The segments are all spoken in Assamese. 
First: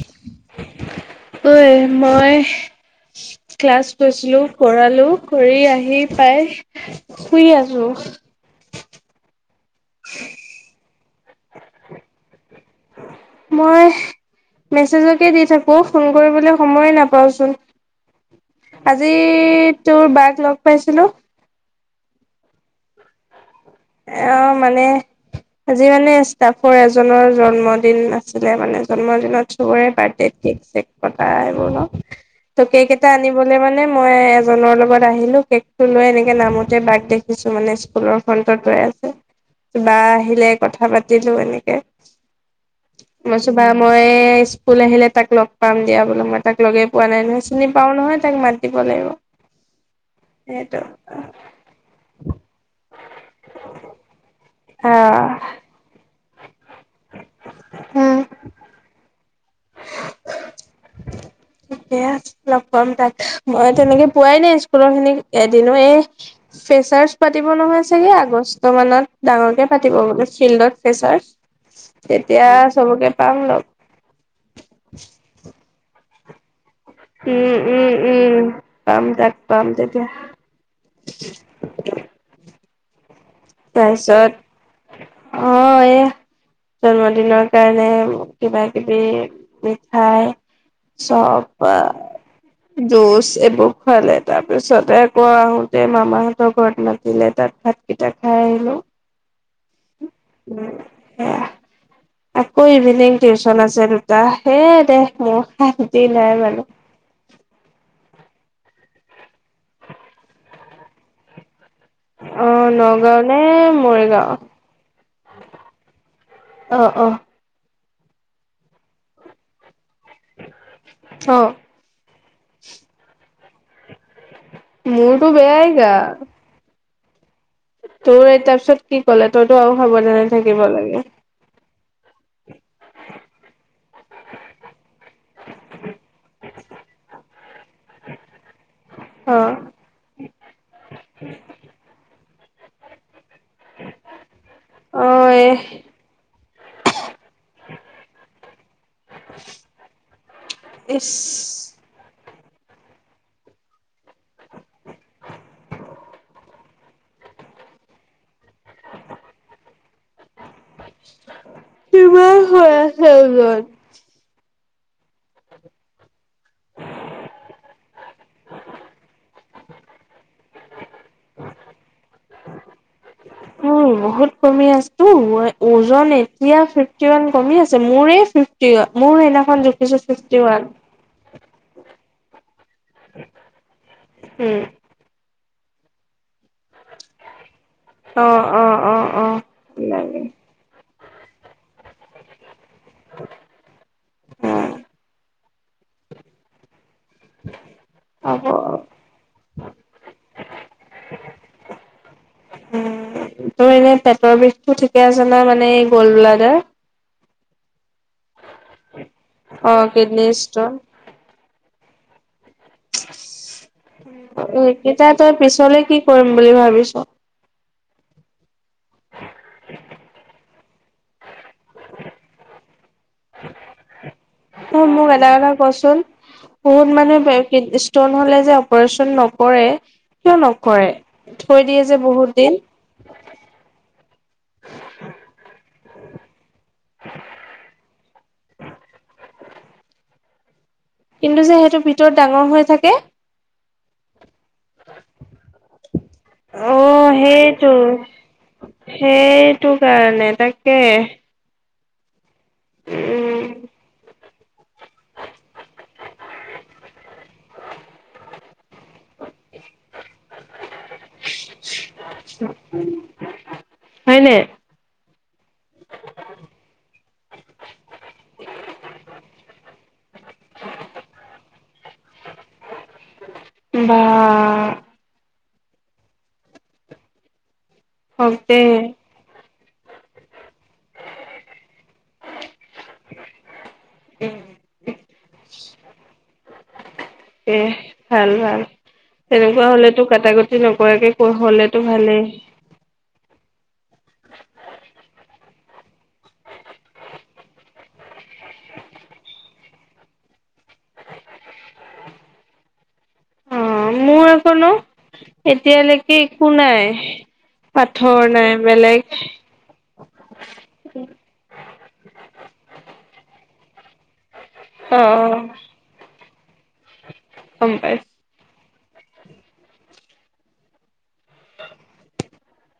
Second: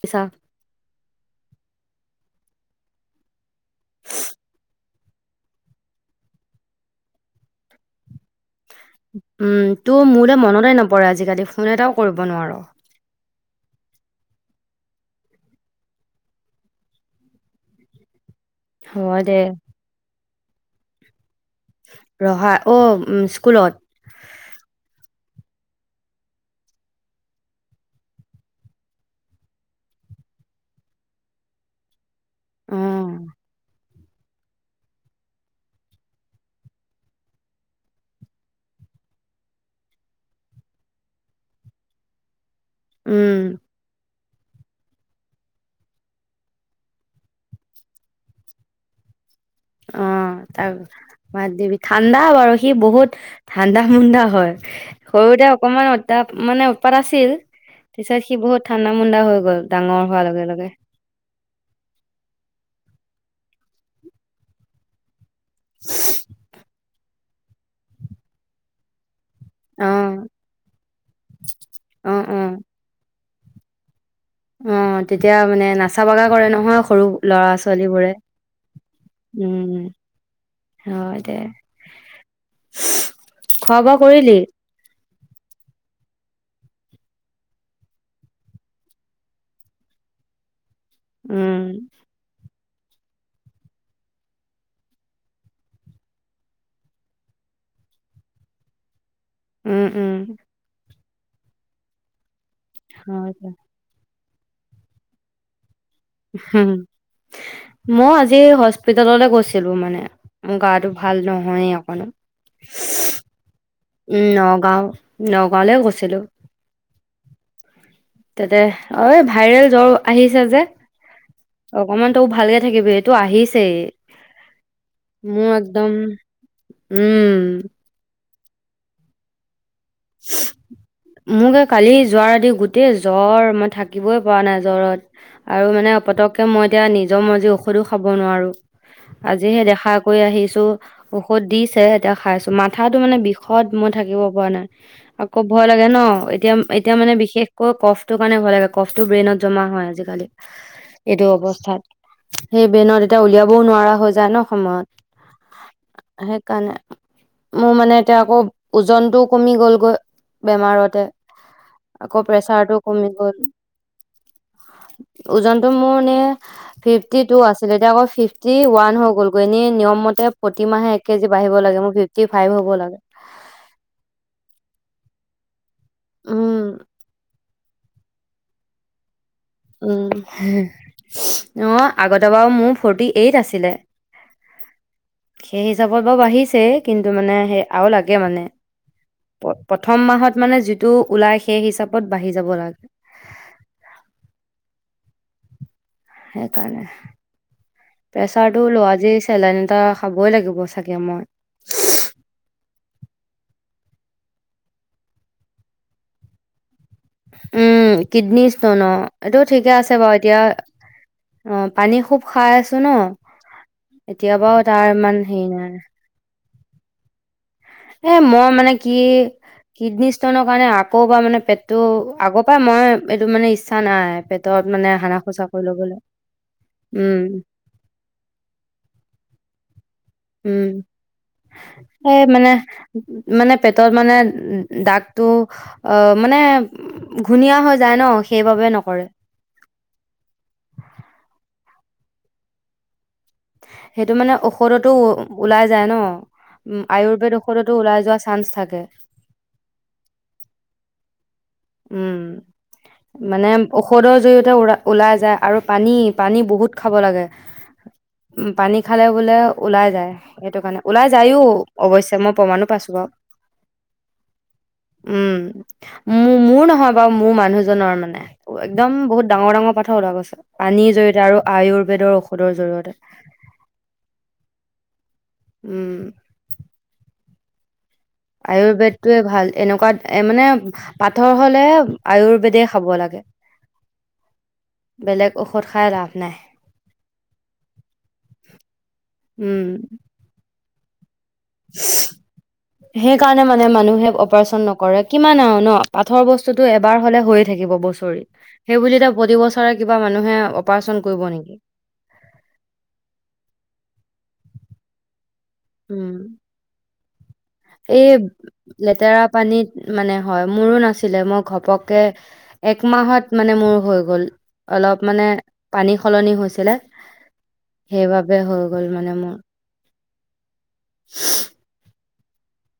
কিছা ঐ মই ক্লাছ গৈছিলোঁ, কৰালোঁ। কৰি আহি পাই শুই আছোঁ। উম। তোৰ মোলৈ মনতে নপৰে আজিকালি? ফোন এটাও কৰিব নোৱাৰ। মই মেছেজকে দি থাকোঁ । ফোন কৰিবলৈ সময় নাপাওঁচোন। আজি হয় দে তোৰ বাৰ্দ লগ পাইছিলোঁ। ৰহা অ' উম স্কুলত এ অ' মানে আজি মানে ষ্টাফৰ এজনৰ জন্মদিন আছিলে মানে। জন্মদিনত চবৰে বাৰ্থডেত কেক-চেক কটা এইবোৰ ন' তো অ কেক এটা আনিবলৈ মানে মই এজনৰ লগত আহিলোঁ, কেকটো লৈ এনেকে নামোতে বাক দেখিছোঁ, মানে স্কুলৰ সন্মুখত ত ৰৈ আছে । বা আহিলে, কথা পাতিলোঁ এনেকে। উম মইচো বা মই স্কুল আহিলে তাক লগ পাম দিয়া বোললে মই তাক লগেই পোৱা নাই নহয় চিনি পাও নহয় তাক মাত দিব লাগিব অ তাৰ সেইটো আহ মাত দিবি ঠাণ্ডা বাৰু সি বহুত ঠাণ্ডা মুন্দা হয়। সৰুতে অকমান তাত মানে উৎপাত আছিল। উম পিছে সি বহুত ঠাণ্ডা মণ্ডা হৈ গ'ল ডাঙৰ হোৱাৰ লগে লগে ঠিকে আছে লগ পাম তাক মই তেনেকে পোৱাই নাই স্কুলৰ খিনিক। এদিনো এই ফেচাৰ পাতিব নহয় চাগে আগষ্ট মানত। ডাঙৰ কে অ পাতিববোলে ফিল্ডত প্ৰেচাৰ অ অ তেতিয়া চবকে পাম ন অ তেতিয়া মানে নাচ টা বগা কৰে নহয়। সৰু ল'ৰা উম উম ছোৱালীবোৰে উম পাম তাক পাম উম তেতিয়া হয় দে খোৱা বোৱা কৰিলি তাৰপিছত অহ এ জন্মদিনৰ কাৰণে কিবা কিবি মিঠাই উম চপা জুচ এইবোৰ খুৱালে তাৰ পিছতে আকৌ আহোতে মামাহতৰ ঘৰত মাতিলে তাত ভাত কেইটা খাই আহিলো উম উম আহ আকৌ ইভিনিং হয় টিউচন আছিল। য হে দে মোৰ খাই হম মই আজি আজি হস্পিতাললে গৈছিলো মানে মোৰ গা টো ভাল নহয়ে। অ নগাঁও নে উম মৰিগাঁও নগাও নগাঁওলে গৈছিলো। অ অ তাতে অ ভাইৰেল জ্বৰ আহিছে যে অ অকমান তই ভালকে থাকিবি এইটো আহিছেই মোৰতো মোৰ বেয়াই গা একদম উম দৌ তাৰ পিছত কি ক'লে তইতো আৰু সাৱধানে থাকিব লাগে মোক এ কালি যোৱাৰ ৰাতি গোটেই জ্বৰ মই থাকিবই পৰা নাই জ্বৰত আৰু মানে পতককে মই এতিয়া নিজৰ মজি ঔষধো খাব নোৱাৰো অ আজিহে দেখা কৰি আহিছো ঔষধ দিছে এতিয়া খাইছো মাথাতটো মানে বিষ সদ মই থাকিব পৰা নাই অ আকৌ এ ভয় লাগে ন এতিয়া এতিয়া মানে বিশেষকৈ কফটোৰ কাৰণে ভয় লাগে কফটো ব্ৰেইনত জমা হয় আজিকালি ইচ এইটো অৱস্থাত সেই বেনত এতিয়া উলিয়াবও নোৱাৰা হৈ যায় ন সময়ত সেইকাৰণে মোৰ মানে এতিয়া আকৌ ওজনটো কমি গ'লগৈ বেমাৰতে আকৌ কিমান হৈ প্ৰেচাৰটো আছে কমি গ'ল ওজন ওজনটো মোৰ এনেই ফিফটি টো আছিল এতিয়া আকৌ ফিফটি ৱান হৈ গল এনে নিয়ম মতে প্ৰতি মাহে এক কেজি বাঢ়িব লাগে মই ফিফটি ফাইভ হব লাগে উম বহুত কমি আছো মই ওজন এতিয়া উম ফিফটিৱান কমি আছে মোৰে ফিফটি হয় মোৰ সেই উ অ আগতে বাৰু মোৰ ফৰ্টি এইট আছিলে উম, সেই হিচাপত বাৰু বাঢ়িছে । কিন্তু মানে সেই আৰু লাগে অ', মানে অ', অ', অ'। প্ৰথম লাগে মাহত মানে যিটো ওলাই সেই হিচাপ ক'ত বাঢ়ি যাব লাগে সেইকাৰণে হ'ব প্ৰেচাৰটো লোৱা যি চেলন এটা খাবই লাগিব চাগে মই উম, তোৰ এনে পেটৰ বিষটো ঠিকে আছেনে মানে গ'ল ব্লাডাৰ উম কিডনী ষ্টন অ এইটো ঠিকে অ', আছে বাৰু কিডনী এতিয়া ষ্টন অ পানী খুব খাই আছো ন এতিয়া বাৰু তাৰ এইকেইটা ইমান তই হেৰি নাই পিছলে কি কৰিম বুলি ভাবিছ? এ মই মানে কি কিডনী ষ্টনৰ কাৰণে আকৌ বা মানে পেটটো আগৰ পৰাই মই এইটো মানে ইচ্ছা নাই পেটত তই মানে মোক হানা এটা খোচা কথা কৰি কচোন লবলৈ বহুত উম মানুহে কিডনী ষ্টন হ'লে যে অপাৰেচন নকৰে কিয় উম নকৰে? থৈ দিয়ে যে এই বহুত মানে দিন। মানে পেটত মানে দাগটো আহ মানে ঘোনীয়া হৈ যায় ন সেইবাবে নকৰে কিন্তু যে সেইটোৰ ভিতৰত ডাঙৰ হৈ থাকে সেইটো মানে অ ঔষধতো ওলাই যায় ন অ' আয়ুৰ্বেদ সেইটো ঔষধতো ওলাই যোৱা চান্স থাকে সেইটো কাৰণে তাকে উম মানে উম ঔষধৰ জৰিয়তে ওলাই যায় আৰু পানী পানী বহুত খাব লাগে পানী খালে বোলে ওলাই যায় সেইটো কাৰণে ওলাই যায়ো অৱশ্যে মই প্ৰমাণো পাইছো বাৰু হয়নে? উ ম মোৰ নহয় বাৰু মোৰ মানুহজনৰ মানে একদম বহুত ডাঙৰ ডাঙৰ পাথৰ ওলোৱা গৈছে পানীৰ জৰিয়তে আৰু আয়ুৰ্বেদৰ ঔষধৰ জৰি়য়তে বাহ উম হওক দে আয়ুৰ্বেদটোয়ে ভাল এনেকুৱা ত মানে পাথৰ হলে আয়ুৰ্বেদে খাব লাগে বেলেগ ঔষধ খাই লাভ নাই দে ভাল ভাল। উম তেনেকুৱা । হলেতো কাটাকটি নকৰাকে হলেতো ভালেই সেইকাৰণে মানে মানুহে অপাৰচন নকৰে কিমান আৰু ন পাথৰ বস্তুটো এবাৰ হলে হৈয়ে থাকিব বছৰিত সেইবুলি প্ৰতি বছৰে কিবা মানুহে অপাৰচন কৰিব নেকি? অ মোৰ আখন নো উম এতিয়ালৈকে একো নাই এই পাথৰ নাই বেলেগ লেতেৰা পানীত মানে হয় মোৰো নাছিলে মই ঘপকে এক মাহত মানে মোৰ হৈ গ'ল অলপ মানে অ' পানী সলনি হৈছিলে গম পাইছো। সেইবাবে হওক গল মানে মোৰ [inaudible]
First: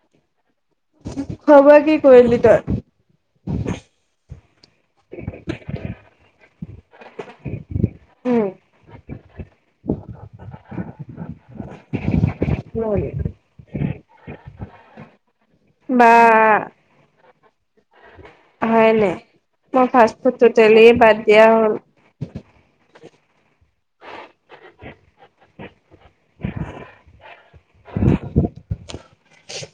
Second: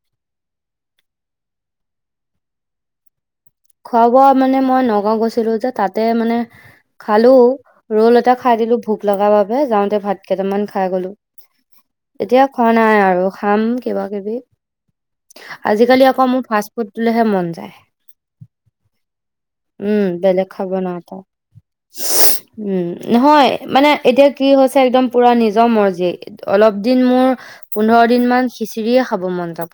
খোৱা বোৱা কি কৰিলি তই? খোৱা বোৱা মানে মই নগাও গৈছিলো যে তাতে মানে খালো ৰল এটা খাই দিলো ভোক লগা বাবে যাওঁতে ভাত কেইটামান খাই গলো। এতিয়া খোৱা নাই আৰু খাম। কিবা কিবি আজিকালি আকৌ মোৰ ফাষ্ট ফুড দিলেহে মন। ত [unintelligible] হয়নে মোৰ উম ফাষ্ট বেলেগ ফুডটো খাব তেলেই নোৱাৰোঁ বাদ দিয়া হ'ল। উম নহয় মানে এতিয়া কি হৈছে একদম পুৰা নিজৰ মৰ যে অলপ দিন মোৰ পোন্ধৰ দিন মান খিচিৰিয়ে খাব মন যাব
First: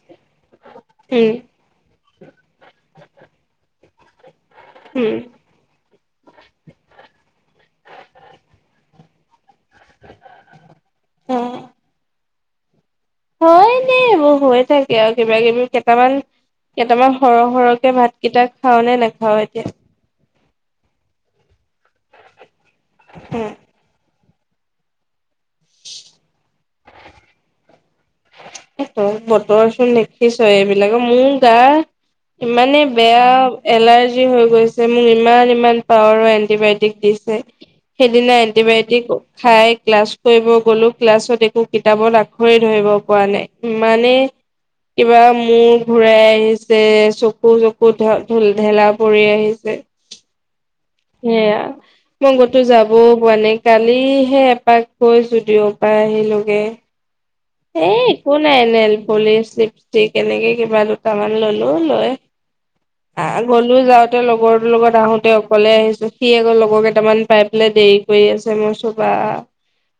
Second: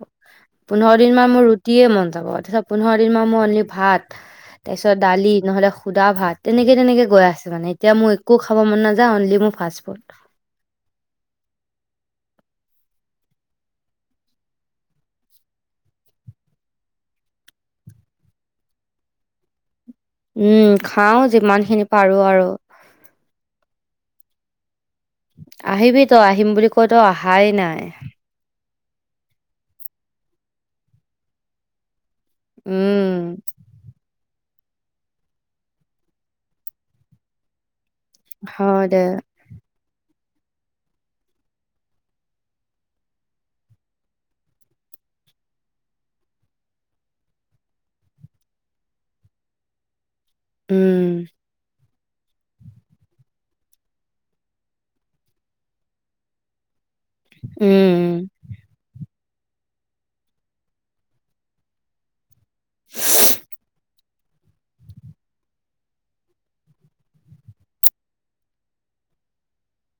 পোন্ধৰ দিন মান মোৰ ৰুটিয়ে মন যাব। যাব তাৰপিছত পোন্ধৰদিন মান মূৰত ভাত উম দালি তাৰপিছত শুদা ভাত তেনেকৈ তেনেকৈ গৈ আছে মানে এতিয়া মোৰ একো খাব মন নাযায় অনলি মোৰ পাছফুড উম হয় নি এইবোৰ হৈ থাকে আৰু কিবা কিবি কেইটামান কেইটামান সৰহ সৰহকে ভাত কেইটা খাও নে নাখাও এতিয়া। উম খাও যিমান খিনি পাৰো আৰু উম । আহিবি তই আহিম বুলি কয়তো অহাই নাই। তই বতৰ চোন দেখিছই এইবিলাকে মোৰ গা ইমানে উম বেয়া এলাৰ্জি। হৈ গৈছে মোক ইমান ইমান পাৱাৰৰ এন্টিবায়টিক দিছে। সেইদিনা হয় দে এণ্টিবায়টিক খাই ক্লাছ। কৰিব গলো ক্লাছত একো কিতাপত আখৰে ধৰিব পৰা নাই। মানে কিবা মূৰ ঘূৰাই আহিছে চকু জকু ধ ঢেলা পৰি আহিছে। উম সেইয়া। মই কতো যাবও পোৱা নাই কালিহে এপাক গৈছো দিঅৰ পৰা আহিলোগে। হে উম একো নাই এনেল পুলি চিপ কেনেকে কিবা দুটামান ললো লৈ হা গ'লো যাওঁ। তে লগৰৰ লগত আহোতে অকলে আহিছো সি আকৌ লগৰ কেইটামান পাই পেলাই দেৰি কৰি আছে মই কৈছোঁ বা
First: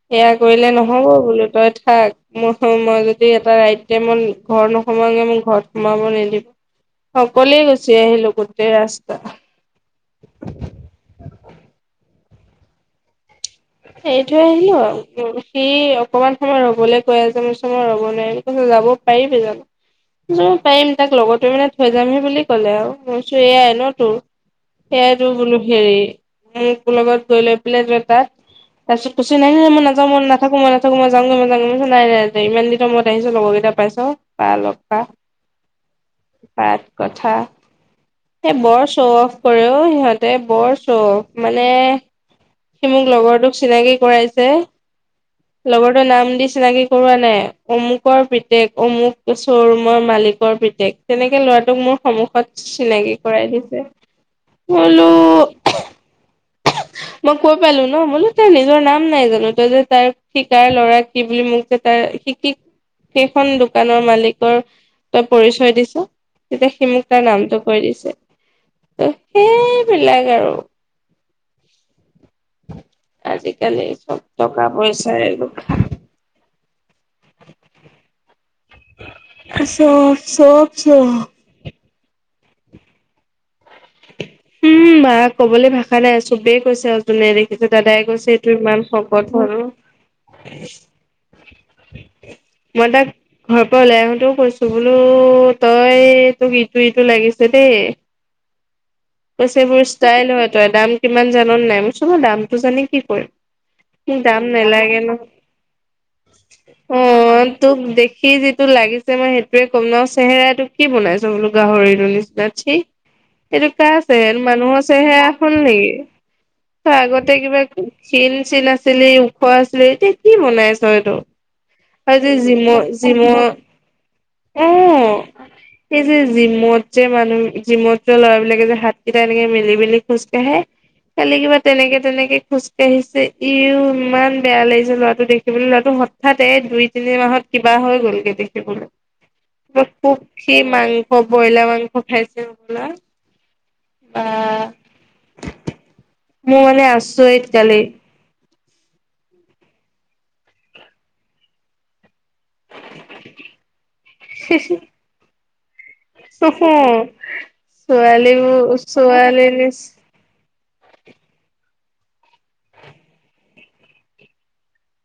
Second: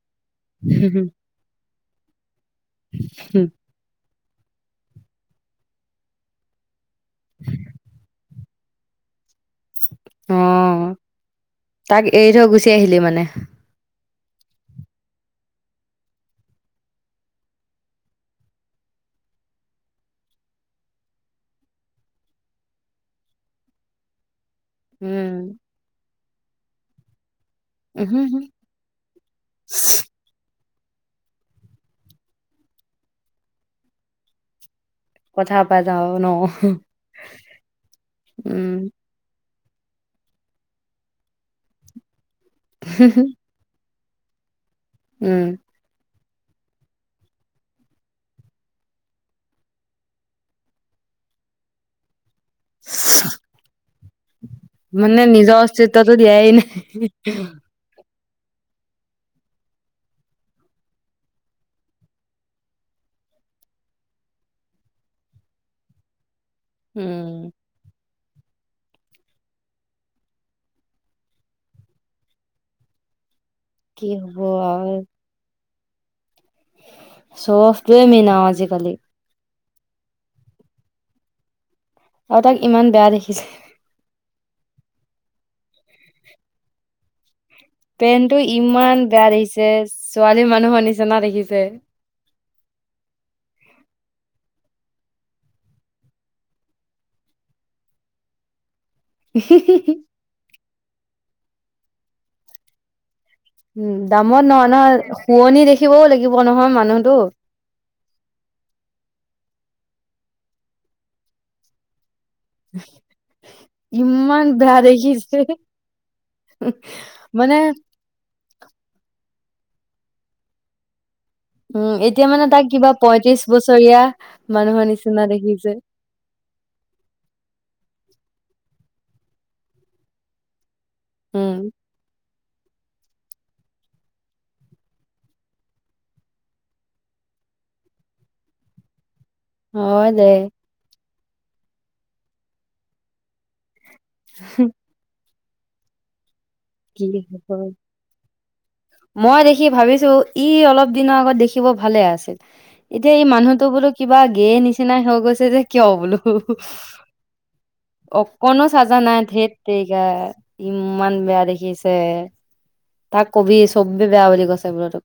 সেইয়া কৰিলে নহ'ব বোলো তই থাক ম মই যদি এটা ৰাইট টাইমত ঘৰ নোসোমওগে মোক ঘৰত সোমাব নিদিব অকলেই গুচি আহিলো গোটেই ৰাস্তা। অ তাক এৰি থৈ গুচি আহিলি মানে। এৰি থৈ আহিলো আৰু সি অকমান সময় ৰবলৈ কৈ আছে মই কৈছোঁ মই ৰব নোৱাৰিম কৈ যাব পাৰিবি জানো কৈছোঁ পাৰিম তাক লগৰটোবে মানে থৈ যামহি বুলি ক'লে আৰু মই কৈছোঁ এয়াই ন তোৰ সেইয়াইটো উম বোলো হেৰি মোক লগত গলে প্লে যাত উহু তাৰ হু পিছত কৈছে ন মই না মই নাথাকো মই মই যামগৈ মই যামৈ ম নাই নাই ইমান দিনৰ মই আহিছো লগৰকেইটা পাইছা অলপ কথা পাতা আৰু ন পাত কথা সেই উম বৰ চখ কৰেও সিহঁতে বৰ শো অফ্ মানে সি মোক লগৰটোক চিনাকি কৰাইছে উম লগৰটোৰ নাম চিনাকি কৰোৱা নাই অমুকৰ পিতেক অমুক চৰুমৰ মালিকৰ পিতেক তেনেকে লৰাটোক মোৰ সন্মুখত চিনাকি কৰাই দিছে মই বোলো মানে নিজৰ অস্তিত্বতটো দিয়াই নাই মই কৈ পালো ন বোলো তাৰ নিজৰ নাম নাই জানো তই যে তাৰ শিকাৰ ল'ৰা কি বুলি মোক যে তাৰ শিকি সেইখন দোকানৰ মালিকৰ তই পৰিচয় দিছ- তেতিয়া সি মোক তাৰ উম নামটো কৈ দিছে ত সেইবিলাক আৰু আজি আজিকালি কি চব হ'ব টকা পইচা শো অফ্ টো মেইন আজিকালি চব চব চ আৰু তাক ইমান বেয়া দেখিছে উম বা ক'বলৈ ভাষা নাই চবেই কৈছে আৰুজোনে দে এয়া দাদাই কৈছে পেনটো এইটো ইমান শকত বেয়া হল দেখিছে ছোৱালী মানুহৰ নিচিনা দেখিছে মই তাক ঘৰৰ পৰা ওলাই আহোতেও কৈছো ত বোলো তই তোক ইটো ইটো লাগিছে দেই পইচবোৰ ষ্টাইল হয় তই দাম কিমান জানন নাই মই চাব দামটো জানি কি উম কৰিম দাম দামত নহয় নহয় নেলাগে ন শুৱনি দেখিবও লাগিব নহয় অ মানুহটো তোক দেখি যিটো লাগিছে মই সেইটো তয়ে ক'ম ন চেহেৰাতটো কি বনাইছ বোলো গাহৰিটোৰ নিচিনা চি কানে [unintelligible] আছে ইমান বেয়া মানুহৰ চেহেৰা দেখিছে হল নেকি ত আগতে কিবা মানে শ্লিম আছিলে ওখ আছিলে এতিয়া কি বনাই আছ এইটো উম, আৰু এতিয়া যে মানে তাক জিমত কিবা পয়ত্ৰিশ জিমত বছৰীয়া অ মানুহৰ নিচিনা দেখিছে। এই যে জিমত যে মানুহ জিমত ল'ৰাবিলাকে যে হাতকেইটা এনেকে মিলি মেলি খোজ কাঢ়ে খালি উম, কিবা তেনেকে তেনেকে খোজকাঢ়িছে ইও ইমান বেয়া লাগিছে ল'ৰাটো দেখিবলৈ ল'ৰাটো হঠাৎ দুই তিনি মাহত কিবা হৈ গ'লগে দেখিবলৈ হয় দে খুখি মং [unintelligible] বইলা মাংস খাইছে হবলা বা হুহ [unintelligible] মই মানে আচৰিত হ'ব। কালি মই দেখি ভাবিছো ই অলপ দিনৰ আগত দেখিব ভালে আছিল। এতিয়া এই মানুহতো বোলো কিবা গেয়ে নিচিনাই হৈ গৈছে যে কিয় বোলো চকু অকণো ছোৱালীবোৰ চাজা নাই ছোৱালী ঢেত নিচ তেৰিকা ইমান বেয়া দেখি দিছে তাক কবি চবে বেয়া বুলি কৈছে বোলে তোক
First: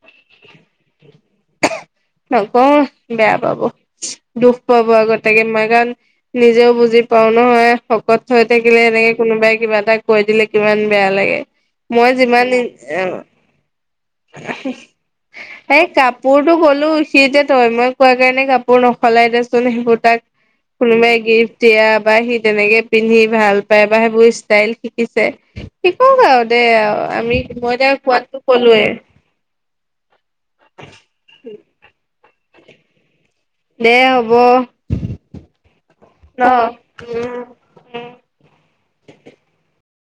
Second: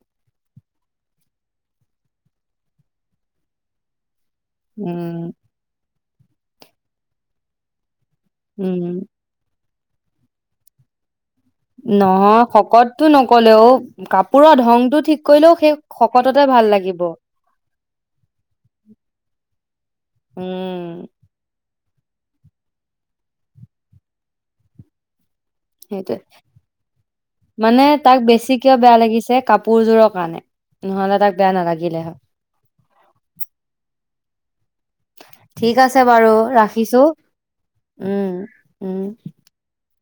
নকওঁ বেয়া পাব দুখ পাব উম, আগতোকে ম গান নিজেও বুজি পাও নহয় শকত থৈ থাকিলে উম। এনেকে কোনোবাই কিবা তাক কৈ দিলে কিমান বেয়া লাগে মই নহয় যিমান শকতটো এই নকলেও কাপোৰৰ ধংতটো ঠিক কৰিলেও সেই শকত কাপোৰতো ক'লো সি যে তই মই কোৱা কাৰণে কাপোৰ নখলাই দেচোন সেইবোৰ তাক উম, কোনোবাই গিফট দিয়া বা সি তেনেকে পিন্ধি ভাল পায় বা সেইবোৰ ষ্টাইল শিকিছে সেইটোৱে শিকক আৰু দে আৰু আমি মই মানে এতিয়া তাক কোৱাতো বেছি কিয় কলোৱে বেয়া লাগিছে কাপোৰযোৰৰ কাৰণে নহলে তাক বেয়া নালাগিলে হয় দে হ'ব ঠিক আছে বাৰু ন ৰাখিছো উম উম উম